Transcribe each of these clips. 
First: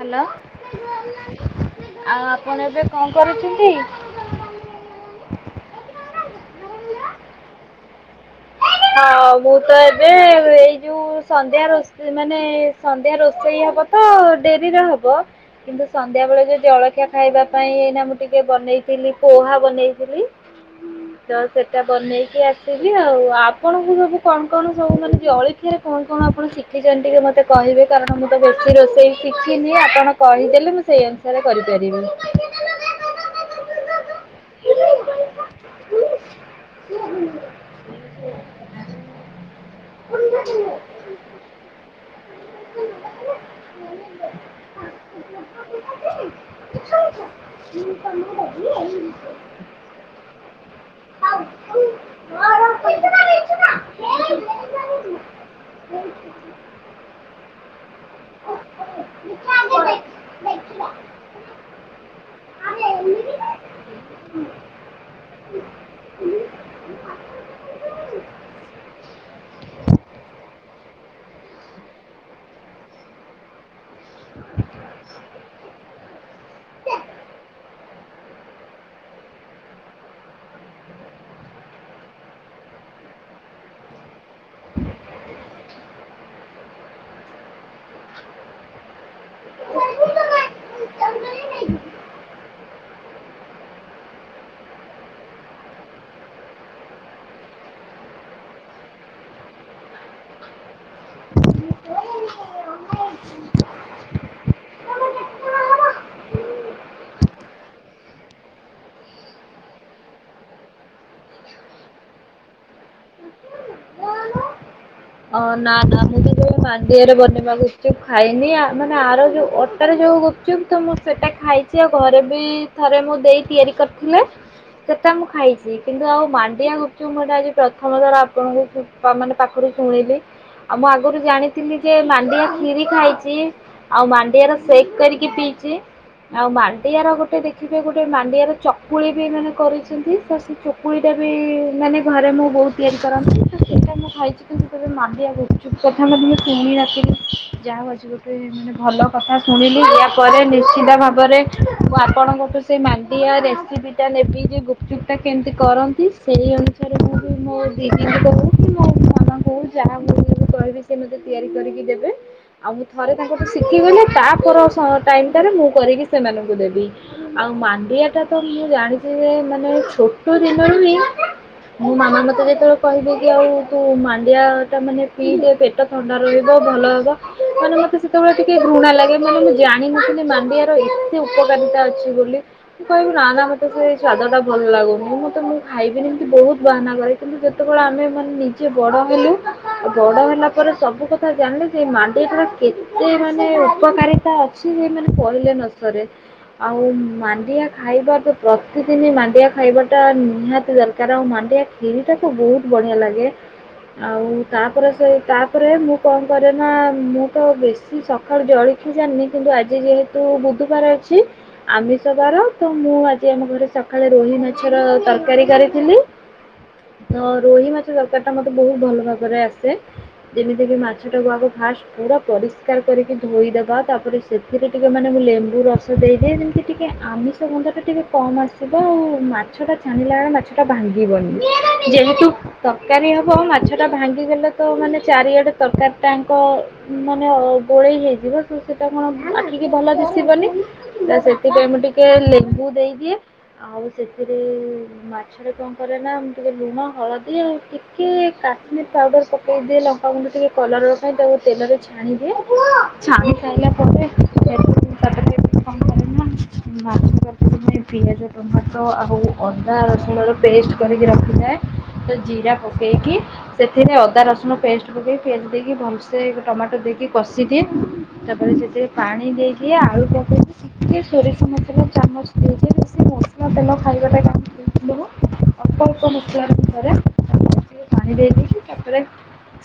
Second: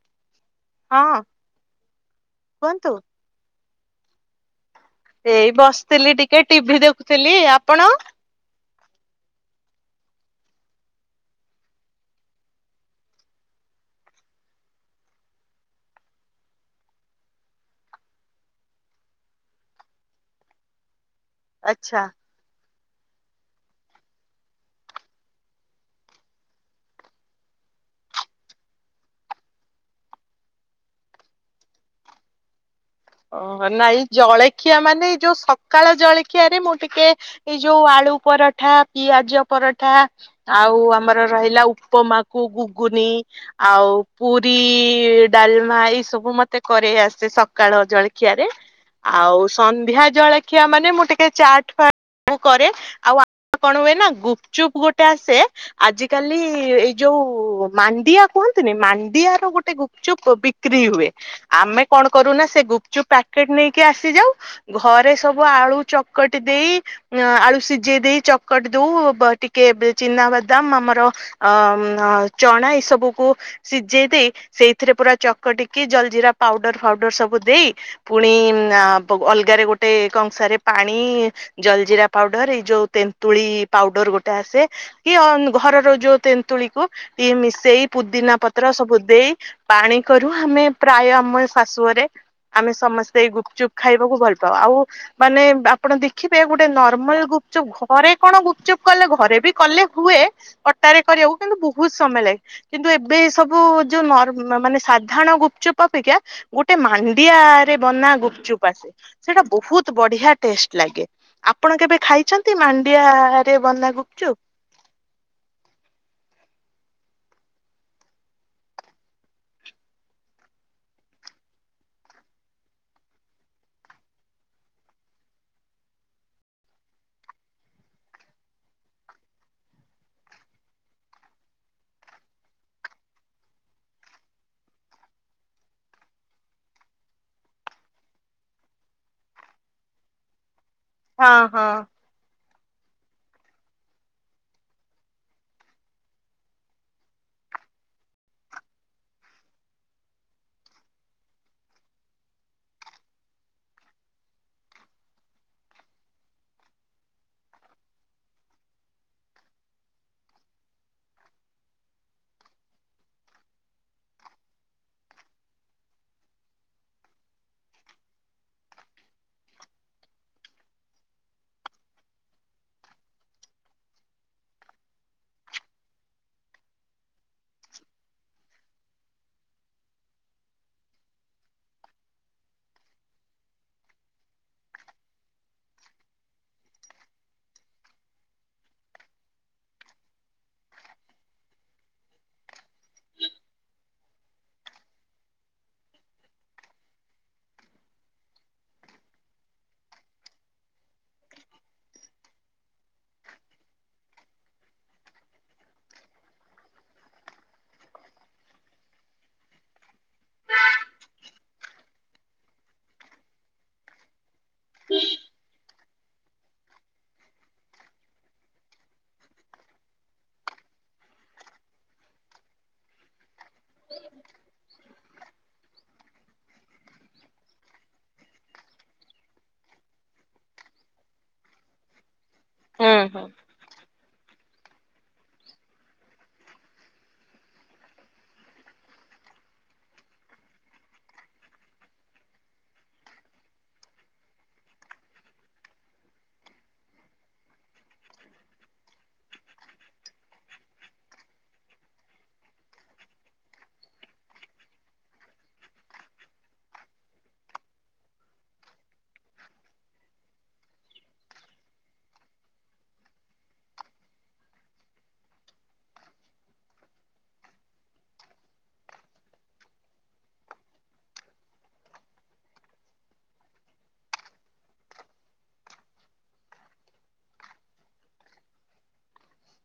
Hello. ହଁ ଆଉ ଆପଣ ଏବେ କୁହନ୍ତୁ। କଣ କରୁଛନ୍ତି। ଏଇ ବସିଥିଲି ଟିକେ ଟିଭି ଦେଖୁଥିଲି ଆପଣ ହଉ ମୁଁ ତ ଏବେ ଏଇ ଯୋଉ ସନ୍ଧ୍ୟା ରଷେଇ ମାନେ ସନ୍ଧ୍ୟା ରୋଷେଇ ହବ ତ ଡେରିରେ ହବ କିନ୍ତୁ ସନ୍ଧ୍ୟା ବେଳେ ଯୋଉ ଜଳଖିଆ ଖାଇବା ପାଇଁ ଏଇନା ମୁଁ ଟିକେ ବନେଇଥିଲି ପୋହା ବନେଇଥିଲି। ତ ସେଟା ଆଚ୍ଛା। ବନେଇକି ଆସ ଦେବି ଆଉ। ଆପଣଙ୍କୁ ସବୁ କଣ କଣ ସବୁ ମାନେ ଜଳଖିରେ କଣ କଣ ଆପଣ ଶିଖିଛନ୍ତି ଟିକେ ମତେ କହିବେ କାରଣ ମୁଁ ତ ବେଶୀ ରୋଷେଇ ଶିଖିନି। ଆପଣ କହିଦେଲେ ମୁଁ ସେଇ ଅନୁସାରେ କରିପାରିବି। ଓହୋ ନାଇଁ ଜଳଖିଆ ମାନେ ଏଇ ଯୋଉ ସକାଳ ଜଳଖିଆ ରେ ମୁଁ ଟିକେ ଏଇ ଯୋଉ ଆଳୁ ପରଠା ପିଆଜ ପରଠା ଆଉ ଆମର ରହିଲା ଉପମା ଗୁଗୁନି ଆଉ ପୁରୀ ଡାଲମା ଏଇ ସବୁ ମତେ କରେଇ ଆସେ ସକାଳ ଜଳଖିଆରେ ଆଉ ସନ୍ଧ୍ୟା ଜଳଖିଆ ମାନେ ମୁଁ ଟିକେ ଚାଟ ଫଟ କରେ ଆଉ କଣ ହୁଏ ଗୁପଚୁପ ଗୋଟେ ଆସେ ଆଜି କାଲି ଏ ଯୋଉ ମାଣ୍ଡିଆ କୁହନ୍ତିନି ମାଣ୍ଡିଆ ର ଗୋଟେ ଗୁପଚୁପ ବିକ୍ରି ହୁଏ ଆମେ କଣ କରୁନା ସେ ଗୁପ ଯ ପ୍ୟାକେଟ ନେଇକି ଆସିଯାଉ ଘରେ ସବୁ ଆଳୁ ଚକଟି ଦେଇ ଆଳୁ ସିଝେଇ ଦେଇ ଚକଟି ଦଉ ଟିକେ ଚିନାବାଦାମ ଆମର ଅ ଚଣା ଏଇସବୁକୁ ସିଝେଇ ଦେଇ ସେଇଥିରେ ପୁରା ଚକଟିକି ଜଲଜିିରା ପାଉଡର ଫାଉଡର ସବୁ ଦେଇ ପୁଣି ଅଲଗାରେ ଗୋଟେ କଂସାରେ ପାଣି ଜଲଜିରା ପାଉଡର ଏଇ ଯୋଉ ତେନ୍ତୁଳି ପାଉଡର ଗୋଟେ ଆସେ କି ଘରର ଯୋଉ ତେନ୍ତୁଳିକୁ ଟିକେ ମିଶେଇ ପୁଦିନା ପତ୍ର ସବୁ ଦେଇ ପାଣି କରୁ ଆମେ ପ୍ରାୟ ଆମ ଶାଶୁଘରେ ଆମେ ସମସ୍ତେ ଏଇ ଗୁପଚୁପ୍ ଖାଇବାକୁ ଭଲ ପାଉ ଆଉ ମାନେ ଆପଣ ଦେଖିବେ ଗୋଟେ ନର୍ମାଲ ଗୁପଚୁପ ଘରେ କଣ ଗୁପଚୁପ କଲେ ଘରେ ବି କଲେ ହୁଏ କଟାରେ କରିବାକୁ କିନ୍ତୁ ବହୁତ ସମୟ ଲାଗେ କିନ୍ତୁ ଏବେ ସବୁ ଯୋଉ ମାନେ ସାଧାରଣ ଗୁପଚୁପ୍ ଅପେକ୍ଷା ଗୋଟେ ମାଣ୍ଡିଆରେ ବନା ଗୁପଚୁପ୍ ଆସେ ସେଟା ବହୁତ ବଢିଆ ଟେଷ୍ଟ ଲାଗେ ଆପଣ କେବେ ଖାଇଛନ୍ତି ମାଣ୍ଡିଆରେ ବନା ଗୁପଚୁପ ଅ ନା ନା ମୁଁ ତ ଯୋଉ ମାଣ୍ଡିଆରେ ବନେଇବା ଗୁପଚୁ ଖାଇନି ମାନେ ଆର ଯୋଉ ଅଟାରେ ଯୋଉ ଗୁପଚୁପ ତ ମୁଁ ସେଟା ଖାଇଛି ଆଉ ଘରେ ବି ଥରେ ମୁଁ ଦେଇ ତିଆରି କରିଥିଲେ ସେଟା ମୁଁ ଖାଇଛି କିନ୍ତୁ ଆଉ ମାଣ୍ଡିଆ ଗୁପଚୁପଁ ଏଟାଜି ପ୍ରଥମ ଥର ଆପଣଙ୍କୁ ମାନେ ପାଖରୁ ଶୁଣିଲି ଆଉ ମୁଁ ଆଗରୁ ଜାଣିଥିଲି ଯେ ମାଣ୍ଡିଆ କ୍ଷିରି ଖାଇଛି ଆଉ ମାଣ୍ଡିଆ ର ସେକ୍ କରିକି ପିଇଛି ଆଉ ମାଣ୍ଡିଆର ଗୋଟେ ଦେଖିବେ ଗୋଟେ ମାଣ୍ଡିଆର ଚକୁଳି ବି ମାନେ କରିଛନ୍ତି ସେ କୁଇଟା ବି ହଁ ହଁ। ମାନେ ଘରେ ମୁଁ ବହୁତ ତିଆରି କରନ୍ତି ତ ସେଟା ମୁ ଖାଇଚି। ଯେତବେଳେ ମାଣ୍ଡିଆ ଗୁପଚୁପ୍ କଥା ମେ ମୁଁ ଶୁଣି ନଥିଲି ଯାହା ହେଉଛି ଗୋଟେ ମାନେ ଭଲ କଥା ଶୁଣିଲି ଏହାୟାପରେ ନିଶ୍ଚିତ ଭାବରେ ମୁଁ ଆପଣଙ୍କଠୁ ସେଇ ମାଣ୍ଡିଆ ରେସିପିଟା ନେବି ଯେ ଗୁପଚୁପ୍ଟା କେମିତି କରନ୍ତି ସେଇ ଅନୁସାରେ ମୁଁ ବି ମୋ ଦିଦ କହୁଛି ମୋ ମାଆଙ୍କୁ ଯାହା ମୁଁ କହିବି ସେ ମତେ ତିଆରି କରିକି ଦେବେ ଆଉ ମୁଁ ଥରେ ତାଙ୍କ ତୁ ଶିଖିଗଲେ ତାପ ଟାଇ ଟାରେ ମୁଁ କରିକି ସେମାନଙ୍କୁ ଦେବି ଆଉ ମାଣ୍ଡିଆ ଟା ତ ମୁଁ ଜାଣିଛି ଯେ ମାନେ ଛୋଟ ଦିନ ନୁ ହଁ ମୋ ମାମା ମତେ ଯେତେବେଳେ କହିବେ କି ଆଉ ତୁ ମାଣ୍ଡିଆ ଟା ମାନେ ପିଇଦି ପେଟ ଥଣ୍ଡା ରହିବ ଭଲ ହେବ ମାନେ ମୋତେ ସେତେବେଳେ ଟିକେ ଘୃଣା ଲାଗେ ମାନେ ମୁଁ ଜାଣିିନିଥିଲିନି ମାଣ୍ଡିଆର ଏତେ ଉପକାରିତା ଅଛି ବୋଲି ମୁ କହିବି ନା ନା ମୋତେ ସେ ସ୍ଵାଦ ଟା ଭଲ ଲାଗୁନି ମୁଁତେ ମୁଁ ଖାଇବି ଏମିତି ବହୁତ ବାହାନା କରେ କିନ୍ତୁ ଯେତେବେଳେ ଆମେ ମାନେ ନିଜେ ବଡ଼ ବଡ ହେଲା ପରେ ସବୁ କଥା ଜାଣିଲେ ଯେ ମାଣ୍ଡିଆଟ ର କେତେ ମାନେ ଉପକାରିତା ଅଛି ସେ ମେ କହିଲେ ନ ସରେ ଆଉ ମାଣ୍ଡିଆ ଖାଇବା ତ ପ୍ରତିଦିନ ମାଣ୍ଡିଆ ଖାଇବାଟା ନିହାତି ଦରକାର ଆଉ ମାଣ୍ଡିଆ କ୍ଷିରିଟାକୁ ବହୁତ ବଢିଆ ଲାଗେ। ଆଉ ତାପରେ ସେ ତାପରେ ମୁଁ କଣ କରେନା ମୁଁ ତ ବେଶି ସକାଳୁ ଜଳଖିଆ ଜାଣିନି। କିନ୍ତୁ ଆଜି ଯେହେତୁ ବୁଧୁବାର ଅଛି ଆମିଷ ବାର ତ ମୁ ଆଜି ଆମ ଘରେ ସକାଳେ ରୋହି ମା ପ ତରକାରୀ କରି ରୋହି ମାଛ ତରକାରୀ ଟା ମତେ ବହୁତ ଭଲ ଭାବରେ ଆସେ ଯେମିତିକ ମାଛଟାକୁ ଆଗ ଫାଷ୍ଟ ପୁରା ପରିଷ୍କାର କରିକି ଧୋଇଦେବା ତାପରେ ସେଥିରେ ଟିକେ ମାନେ ମୁଁ ଲେମ୍ବୁ ରସ ଦେଇଦିଏ ଯେମିତି ଟିକେ ଆମିଷ ଗନ୍ଧ ଟା ଟିକେ କମ୍ ଆସିବ ଆଉ ମାଛଟା ଛାଣିଲା ବେଳେ ମାଛଟା ଭାଙ୍ଗିବନି ଯେହେତୁ ହୁଁ ତରକାରୀ ହୁଁ ହ ମାଛ ଟା ଭାଙ୍ଗିଗଲେ ତ ମାନେ ଚାରିଆଡେ ତରକାରୀ ଟାଙ୍କ ମାନେ ଗୋଳେଇ ହେଇଯିବ ତ ସେଟା କଣ ମାଟିକି ଭଲ ଦିଶିବନି ତ ସେଥିପାଇଁ ମୁଁ ଟିକେ ଲେମ୍ବୁ ଦେଇଦିଏ ଆଉ ସେଥିରେ ମାଛ ଟ କଣ କରେ ନା ଟିକେ ଲୁଣ ହଳଦୀ ଆଉ ଟିକେ କାଶ୍ମୀର ପାଉଡର ପକେଇ ଦିଏ ଲଙ୍କାାଗୁଣ୍ଡ ଟିକେ କଲର ରଖାଏ ତାକୁ ତେଲରେ ଛାଣି ଦିଏ ଛାଣି ସାଇା ପରେ ମାଛ ପିଆଜ ଟମାଟୋ ଆଉ ଅଦା ରସୁଣର ପେଷ୍ଟ କରିକି ରଖିଥାଏ ରା ପକେଇକି ସେଥିରେ ଅଦା ରସୁଣ ପେଷ୍ଟ ପକେଇକି ପିଆଜ ଦେଇକି ଭଲସେ ଟମାଟୋ ଦେଇକି କଷିଦିଏ ତାପରେ ସେଥିରେ ପାଣି ଦେଇଦିଏ ଆଳୁ ପକେଇକି ଟିକେ ସୋରିଷ ମାତ୍ର ଚାମଚ ଦେଇଦିଏ ମସଲା ତେଲ ଖାଇବାଟା ଅଳ୍ପ ଅଳ୍ପ ମସଲାରେ ପାଣି ଦେଇ ଦେଇଛିି ତାପରେ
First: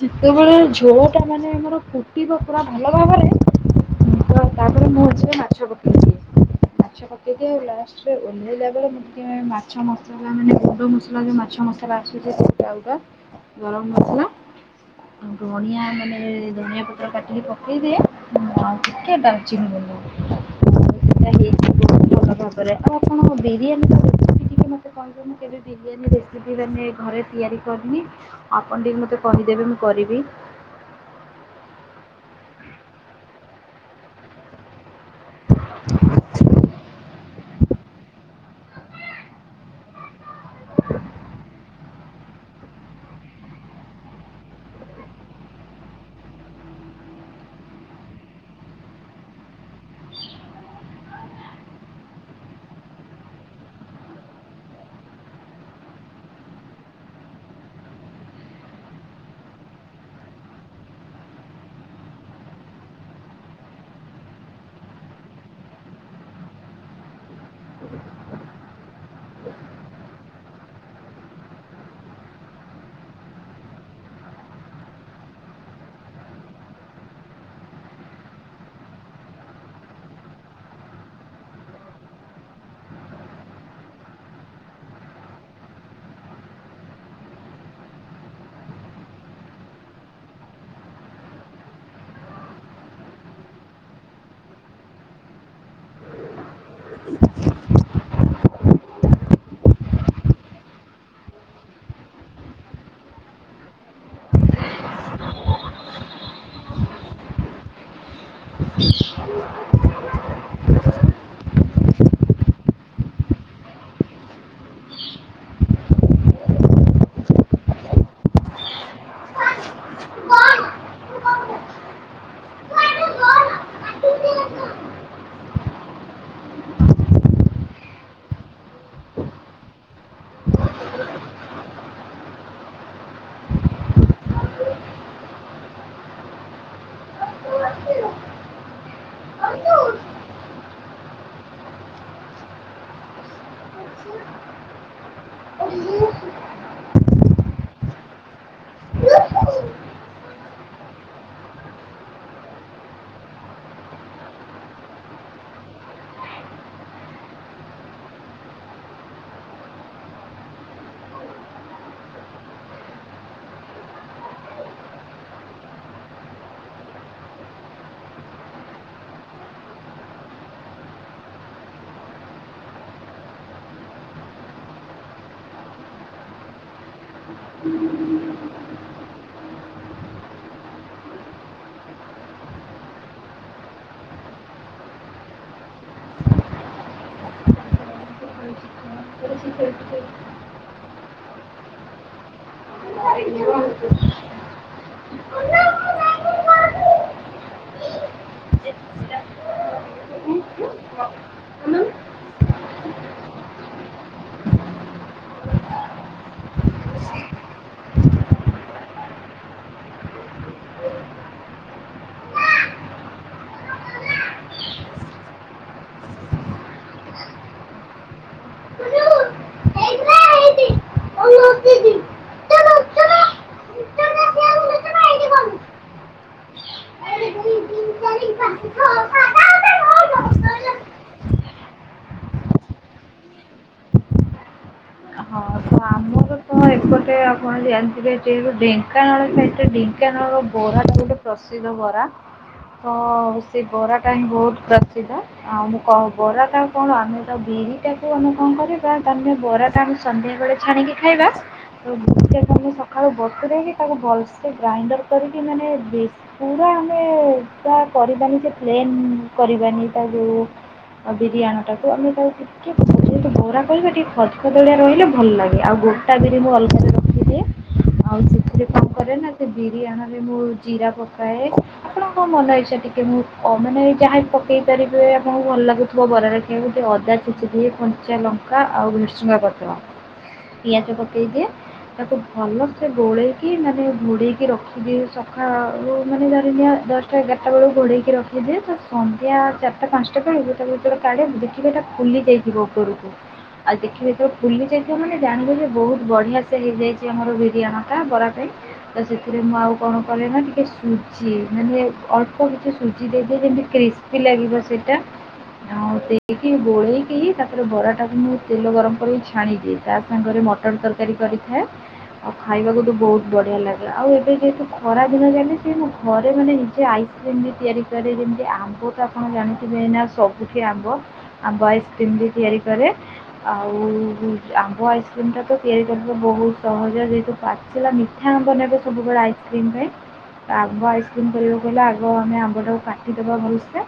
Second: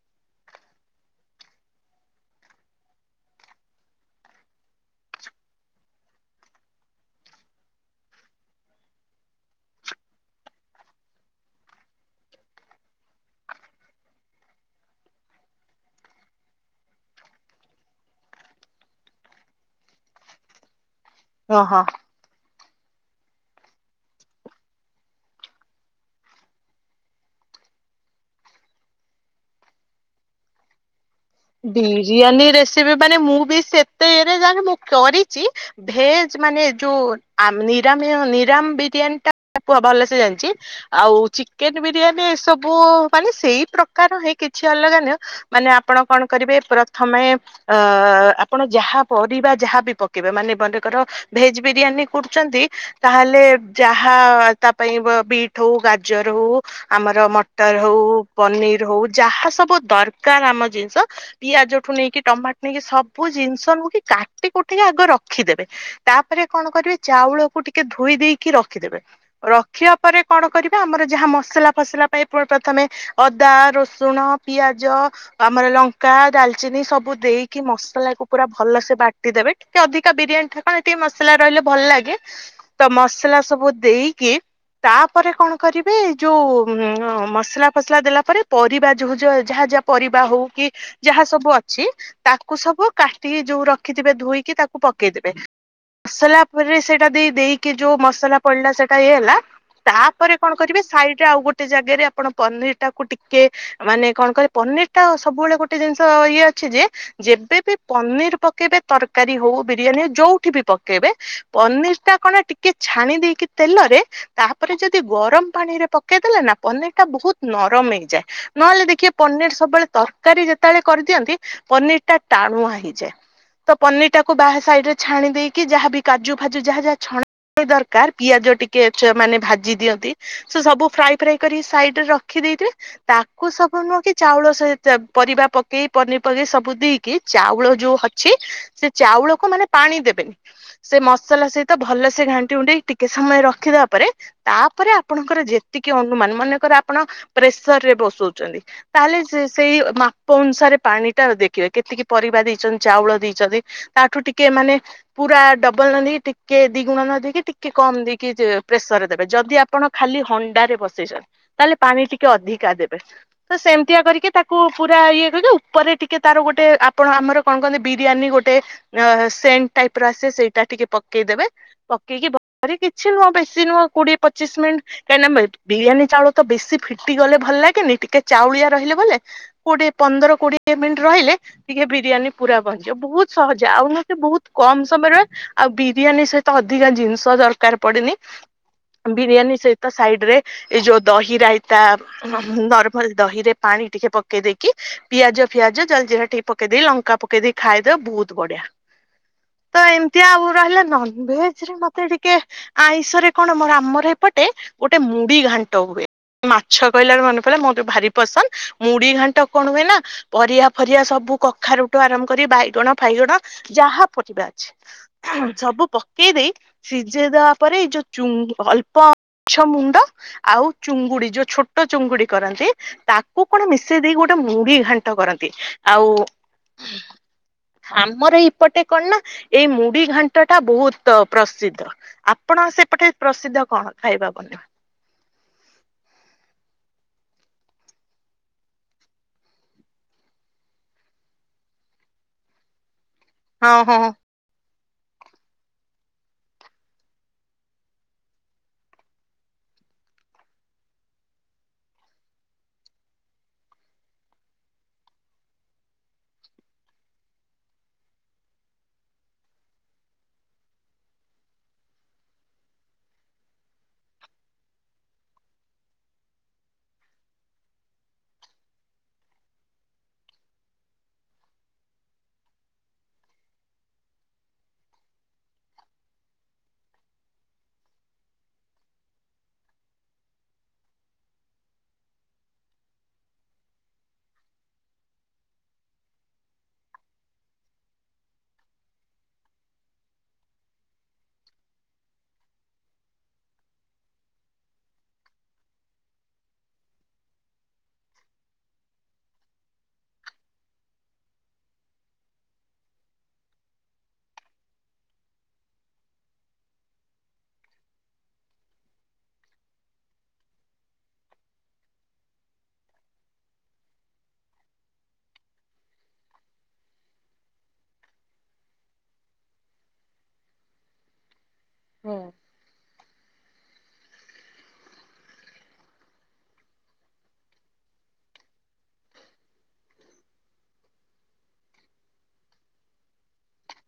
ସେତେବେଳେ ଝୋ ଟା ମାନେ ଆମର ଫୁଟିବ ପୁରା ଭଲ ଭାବରେ ତାପରେ ମୁଁଛି ମାଛ ପକେଇ ମାଛ ପକେଇଦିଏ ଆଉ ଲାଷ୍ଟରେ ଓହ୍ଲେଇଲା ବଳେ ମୁଁ ଟିକେ ମାଛ ମସଲା ମାନେ ଗୁଣ୍ଡ ମସଲା ଯୋଉ ମାଛ ମସଲା ଆସ ଥିଟା ଗରମ ମସଲା ଆଉ ଧଣିଆ ମାନେ ଧନିଆ ପତ୍ର କାଟିକି ପକେଇଦିଏ ଆଉ ଟିକେ ଡାଲଚିନ ବଲେ ଓହୋ। ଭଲ ଆଉ ଆପଣ ବିରିୟାନୀ ଟିକେ ମତେ କହିବେନି କେବେ ବିରିୟାନୀ ରେସିପି ମାନେ ଘରେ ତିଆରି କରିନି ଆପଣ ଟିକେ ମତେ କହିଦେବେ ମୁଁ କରିବି ବିରିୟାନୀ ରେସିପି ମାନେ ମୁଁ ବି ସେତେରେ ଜାଣ ମୁ କରିଛି ଭେଜ ମାନେ ଯୋଉ ଆମ ନିରା ନିରମ୍ ବିରିୟାନୀ ପୁ ଭଲ ସେ ଜାଣିି ଆଉ ଚିକେନ ବିରିୟାନୀ ଏସବୁ ସବୁ ମାନେ ସେଇ ପ୍ରକାର ହିଁ କିଛି ଅଲଗା ନଅ ମାନେ ଆପଣ କଣ କରିବେ ପ୍ରଥମେ ଅ ଆପଣ ଯାହା ପରିବା ଯାହାବି ପକେଇବେ। ମାନେ ମନେକର ଭେଜ ବିରିୟାନୀ କରୁଛନ୍ତି ତାହେଲେ ଯାହା ତା ପାଇଁ ବିଟ୍ ହଉ ଗାଜର ହଉ ଆମର ମଟର ହଉ ପନିର ହଉ ଯାହା ସବୁ ଦରକାର ଆମ ଜିନିଷ ପିଆଜଠୁ ନେଇକି ଟମାଟୋ ନେଇକି ସବୁ ଜିନିଷ କାଟି କୁଟିକି ଆଗ ରଖିଦେବେ। ତାପରେ କଣ କରିବେ ଚାଉଳକୁ ଟିକେ ଧୋଇ ଦେଇକି ରଖିଦେବେ। ରଖିବା ପରେ କଣ କରିବେ ଆମର ଯାହା ମସଲା ଫସଲା ପାଇଁ ପ୍ରଥମେ ଅଦା ରସୁଣ ପିଆଜ ଆମର ଲ କା ଡାଲଚିନି ସବୁ ଦେଇକି ମସଲା କୁ ପୁରା ଭଲସେ ବାଟିଦେବେ ଟିକେ ଅଧିକା ବିରିୟାନୀ ଠା କଣ ଟିକେ ମସଲା ରହିଲେ ଭଲ ଲାଗେ। ତ ମସଲା ସବୁ ଦେଇକି ତାପରେ କଣ କରିବେ ଏ ଯୋଉ ଉ ମସଲା ଫସଲା ଦେଲା ପରେ ପରିବା ଯଉ ଯାହା ଯାହା ପରିବା ହଉ କି ଯାହା ସବୁ ଅଛି ତାକୁ ସବୁ କାଟି ଯୋଉ ରଖିଥିବେ ଧୋଇକି ତାକୁ ପକେଇଦବେ। ମସଲା ପରେ ସେଇଟା ଦେଇ ଦେଇକି ଯୋଉ ମସଲା ପଡିଲା ସେଇଟା ଇଏ ହେଲା ତାପରେ କଣ କରିବେ ସାଇଡରେ ଆଉ ଗୋଟେ ଜାଗାରେ ଆପଣ ପନିର ଟାକୁ ଟିକେ ମାନେ କଣ କହିବେ ପନିର ଟା ସବୁବେଳେ ଗୋଟେ ଗୋଟେ ଜିନିଷ ଇଏ ଅଛି ଯେ ଯେବେ ବି ପନିର ପକେଇବେ ତରକାରୀ ହଉ ବିରିୟାନୀ ହଉ ଯୋଉଠି ବି ପକେଇବେ ପନିର ଟା କଣ ଟିକେ ଛାଣି ଦେଇକି ତେଲରେ ତାପରେ ଯଦି ଗରମ ପାଣିରେ ପକେଇଦେଲେ ନା ପନିର ଟା ବହୁତ ନରମ ହେଇଯାଏ। ନହେଲେ ଦେଖିବେ ପନିର ସବୁବେଳେ ତରକାରୀ ଯେତେ ଳେ କରିଦିଅନ୍ତି ପନିର ଟା ଟାଣୁଆ ହେଇଯାଏ। ତ ପନିର ଟାକୁ ବାହା ସାଇଡ ରେ ଛାଣି ଦେଇକି ଯାହାବି କାଜୁ ଫାଜୁ ଯାହା ଯାହା ଛଣା ଦରକାର। ପିଆଜ ଟିକେ ମାନେ ଭାଜି ଦିଅନ୍ତି ସେ ସବୁ ଫ୍ରାଏ ଫ୍ରାଏ କରି ସାଇଡରେ ରଖି ଦେଇଥିବେ ତାକୁ ସବୁ ନୁହଁ କି ଚାଉଳ ପରିବା ପକେଇ ପନିର ଫନିର ସବୁ ଦେଇକି ଚାଉଳ ଯୋଉ ଅଛି ସେ ଚାଉଳକୁ ମାନେ ପାଣି ଦେବେନି ସେ ମସଲା ସହିତ ଭଲସେ ଘାଣ୍ଟି ଘୁଣ୍ଟି କି ଟିକେ ସମୟ ରଖିଦବା ପରେ ତାପରେ ଆପଣଙ୍କର ଯେତିକି ଅନୁମାନ ମନେକର ଆପଣ ପ୍ରେସରରେ ବସଉଛନ୍ତି ତାହେଲେ ସେଇ ମାପ ମାପ ଅନୁସାରେ ପାଣି ଟା ଦେଖିବେ। କେତିକି ପରିବା ଦେଇଛନ୍ତି ଚାଉଳ ଦେଇଛନ୍ତି ତାଠୁ ଟିକେ ମାନେ ପୁରା ଡବଲ ନ ଦେଇକି ଟିକେ ଦି ଗୁଣ ନ ଦେଇକି ଟିକେ କମ ଦେଇକି ପ୍ରେସର ଦେବେ। ଯଦି ଆପଣ ଖାଲି ହଣ୍ଡା ରେ ବସେଇଛନ୍ତି ତାହେଲେ ପାଣି ଟିକେ ଅଧିକା ଦେବେ। ତ ସେମିତିଆ କରିକି ତାକୁ ପୁ ପୁରା ଇଏ ର ଯୋଉ ଉପରେ ଟିକେ ତାର ଗୋଟେ ଆପଣ ଆମର କଣ କହନ୍ତି ବିରିୟାନୀ ଗୋଟେ ଅ ସେଣ୍ଟ ଟାଇପ ର ଆସେ ସେଇଟା ଟିକେ ପକେଇଦେବେ। ପକେଇକି କିଛି ନୁହଁ ବେଶି ନୁହଁ କୋଡିଏ ପଚିଶ ମିନିଟ୍ କାହିଁକିନା ବିରିୟାନୀ ଚାଉଳ ତ ବେଶୀ ଫି ଫିଟି ଗଲେ ଭଲ ଲାଗେନି ଟିକେ ଚାଉଳିଆ। [unintelligible] କୋଡ଼ିଏ ପନ୍ଦର କୋଡିଏ ମିନିଟ ରହିଲେ ଟିକେ ବିରିୟାନୀ ପୁରା ବନିଯିବ। ବହୁତ ସହଜ ଆଉ ନହେଲେ ବହୁତ କମ ସମୟରେ ଆଉ ବିରିୟାନୀ ସହିତ ଅଧିକା ଜିନିଷ ଦରକାର ପଡେନି। ବିରିୟାନୀ ସହିତ ସାଇଡ ରେ ଏ ଯୋଉ ଦହି ରାଇତା ନର୍ମାଲ ଦହି ରେ ହଁ ପାଣି ଟିକେ ପକେଇ ଦେଇକି ପିଆଜ ଫିଆଜ ଜଲଜିରା ଟିକେ ପକେଇ ଦେଇକ ଲଙ୍କା ପକେଇ ଦେଇ ଖାଇଦବ ବହୁତ ବଢିଆ। ତ ଏମିତି ଆଉ ରହିଲା ନନଭେଜରେ ମତେ ଟିକେ ଆଇଁଷରେ କଣ ମୋର ଆମର ଏପଟେ ଗୋଟେ ମୁଢ ଘାଣ୍ଟ ହୁଏ ମାଛ କହିଲାର ମନେ ପଇଲା ମୋ ଭାରି ପସନ୍ଦ ମୁଢ଼ି ଘାଣ୍ଟ କଣ ହୁଏ ନା ପରିବା ଫରିଆ ସବୁ କଖାରୁଠୁ ଆରମ୍ଭ କରି ବାଇଗଣ ଫାଇଗଣ ଯାହା ପରିବା ଅଛି ସବୁ ପକେଇ ଦେଇ ସିଝେଇଦବା ପରେ ଏଇ ଯୋଉ ଚୁ ଅଳ୍ପ ମାଛ ମୁଣ୍ଡ ଆଉ ଚୁଙ୍ଗୁଡି ଯୋଉ ଛୋଟ ଚୁଙ୍ଗୁଡି କରନ୍ତି ତାକୁ କଣ ମିଶେଇ ଦେଇକି ଗୋଟେ ମୁଢି ଘାଣ୍ଟ କରନ୍ତି। ଆଉ ଆମର ଏଇପଟେ କଣ ନା ଏଇ ମୁଢି ଘାଣ୍ଟ ଟା ବହୁତ ପ୍ରସିଦ୍ଧ ଆପଣ ସେପଟେ ପ୍ରସିଦ୍ଧ କଣ ଖାଇବା ବନା ତ ଆମର ତ ଏପଟେ ଆପଣ ଜାଣିଥିବେ ଯେହେତୁ ଢେଙ୍କାନାଳ ସାଇଟରେ ଢେଙ୍କାନାଳ ର ବରାଟା ଗୋଟେ ପ୍ରସିଦ୍ଧ ବରା ହଁ ସେ ବରା ଟା ହଁ ବହୁତ ସ୍ୱାଦି ସିଧା ଆଉ ମୁଁ କ ବରାଟା କଣ ଆମେ ତ ବିରିଟାକୁ ଆମେ କଣ କରିବା ତମେ ବରାଟା ଆମେ ସନ୍ଧ୍ୟାବେଳେ ଛାଣିକି ଖାଇବା ବିରିଟାକୁ ଆମେ ସକାଳୁ ବତୁରେଇକି ତାକୁ ଭଲସେ ଗ୍ରାଇଣ୍ଡର୍ କରିକି ମାନେ ବେ ପୁରା ଆମେ ତା କରିବାନି ଯେ ପ୍ଲେନ୍ କରିବାନି ତା ଯୋଉ ବିରି ଆଣଟାକୁ ଆମେ ତାକୁ ଟିକେ ଯେହେତୁ ବରା କରିବା ଟିକେ ଖଦ ଖଦଡିଆ ରହିଲେ ଭଲ ଲାଗେ ଆଉ ଗୋ ଟା ବିରି ମୁଁ ଅଲଗାରେ ରଖିଦିଏ। ଆଉ ସେଥିରେ କଣ କରେ ନା ସେ ବିରି ଆଣରେ ମୁଁ ଜିରା ପକାଏ। ଆପଣଙ୍କ ମନ ଇଚ୍ଛା ଟିକେ ମୁଁ ମାନେ ଯାହା ପକେଇ ପାରିବେ ଆପଣଙ୍କୁ ଭଲ ଲାଗୁଥିବ ବରାରେ ଖାଇବାକୁ କୁ ଟିକେ ଅଦା ଛେଚି ଥିବେ କଞ୍ଚା ଲଙ୍କା ଆଉ ଭେରସୁଙ୍ଗା ପତ୍ର। ପିଆଜ ପକାଇଦିଏ। ତାକୁ ଭଲସେ ଗୋଳେଇକି ମାନେ ଘୋଡ଼େଇକି ରଖିଦିଏ ସକାଳୁ ମାନେ ଧରିିନିଆ ଦଶଟା ଏଗାରଟା ବେଳକୁ ଘୋଡ଼େଇକି ରଖିଦିଏ। ତ ସନ୍ଧ୍ୟା ଚାରିଟା ପାଞ୍ଚଟା ବେଳକୁ ତାକୁ ଯେତବେଳେ କାଢ଼ିବା ଦେଖିବେ ଏଇଟା ଫୁଲି ଯାଇଥିବ ଉପରକୁ ଆଉ ଦେଖିବେ ଯେତେବେଳେ ଫୁଲି ଯାଇଥିବ ମାନେ ଜାଣିବେ ଯେ ବହୁତ ବଢ଼ିଆ ସେ ହେଇଯାଇଛି ଆମର ବିରି ଆଣଟା ବରା ପାଇଁ। ତ ସେଥିରେ ମୁଁ ଆଉ କଣ କରେ ନା ଟିକେ ସୁଜି ମାନେ ଅଳ୍ପ କିଛି ସୁଜି ଦେଇଦିଏ ଯେମିତି କ୍ରିସ୍ପି ଲାଗିବ ସେଇଟା ।ଆଉ ଦେଇକି ଗୋଳେଇକି ତାପରେ ବରାଟାକୁ ମୁଁ ତେଲ ଗରମ କରିକି ଛାଣିଦିଏ। ତା ସାଙ୍ଗରେ ମଟନ୍ ତରକାରୀ କରିଥାଏ ଆଉ ଖାଇବାକୁ ତ ବହୁତ ବଢ଼ିଆ ଲାଗେ ଆଉ ଏବେ ଯେହେତୁ ଖରା ଦିନ ଜାଣେ ସେ ମୁଁ ଘରେ ମାନେ ନିଜେ ଆଇସ୍କ୍ରିମ୍ ବି ତିଆରି କରେ ଯେମିତି ଆମ୍ବ ତ ଆପଣ ଜାଣିଥିବେ ନା ସବୁଠି ଆମ୍ବ ଆମ୍ୱ ହୁଁ ଆଇସକ୍ରିମ ବି ତିଆରି କରେ। ଆଉ ଆମ୍ବ ଆଇସ୍କ୍ରିମ ଟା ତ ତିଆରି କରିବା ବହୁତ ସହଜ। ଯେହେତୁ ପାଚିଲା ମିଠା ଆମ୍ବ ନେବେ ସବୁବେଳେ ଆଇସ୍କ୍ରିମ୍ ପାଇଁ ତ ଆମ୍ବ ଆଇସ୍କ୍ରିମ୍ କରିବାକୁ ହେଲେ ଆଗ ଆମେ ଆମ୍ବଟାକୁ କାଟିଦେବା ଭଲସେ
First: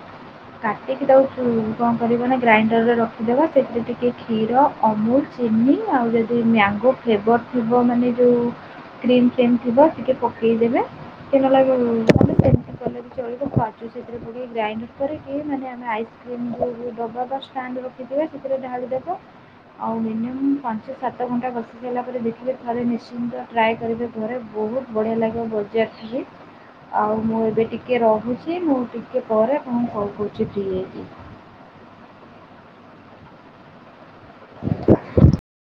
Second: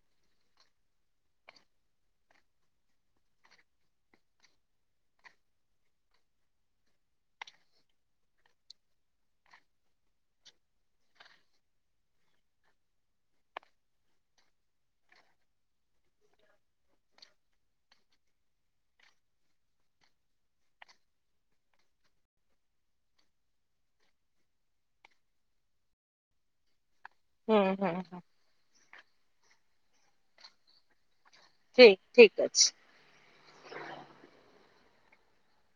କାଟିକି ତାକୁ କଣ କରିବା ନା ଗ୍ରାଇଣ୍ଡରରେ ରଖିଦେବା ସେଥିରେ ଟିକେ କ୍ଷୀର ଅମୁଲ ଚିନି ଆଉ ଯଦି ମ୍ୟାଙ୍ଗୋ ଫ୍ଲେଭର ଥିବ ମାନେ ଯୋଉ କ୍ରିମ ଫିମ ଥିବ ଟିକେ ପକେଇଦେବେ ଟିକେ ନହେଲେ ସେମିତି କଲେ ଚଳିବ କାଜୁ ସେଥିରେ ପକେଇ ଗ୍ରାଇଣ୍ଡ କରିକି ମାନେ ଆମେ ଆଇସ୍କ୍ରିମ ଯୋଉ ଡବା ବା ଷ୍ଟାଣ୍ଡ ରଖିଥିବା ସେଥିରେ ଢାଳିଦବା ଆଉ ମୁଁ ପାଞ୍ଚ ସାତ ଘଣ୍ଟା ବସି ସାରିଲା ପରେ ଦେଖିଲି ଥରେ ନିଶ୍ଚିନ୍ତ ଟ୍ରାଏ କରିବେ ଘରେ। ବହୁତ ବଢ଼ିଆ ଲାଗିବ ବଜାରଠୁ ବି ଆଉ ମୁଁ ହୁଁ ଏବେ ହୁଁ ଟିକେ ରହୁଛି ମୁଁ ଟି ଟିକେ ପରେ ତମକୁ କଲ କରୁଛି ଫ୍ରି ହେଇକି। ଠିକ ଠିକ ଅଛି। [inaudible]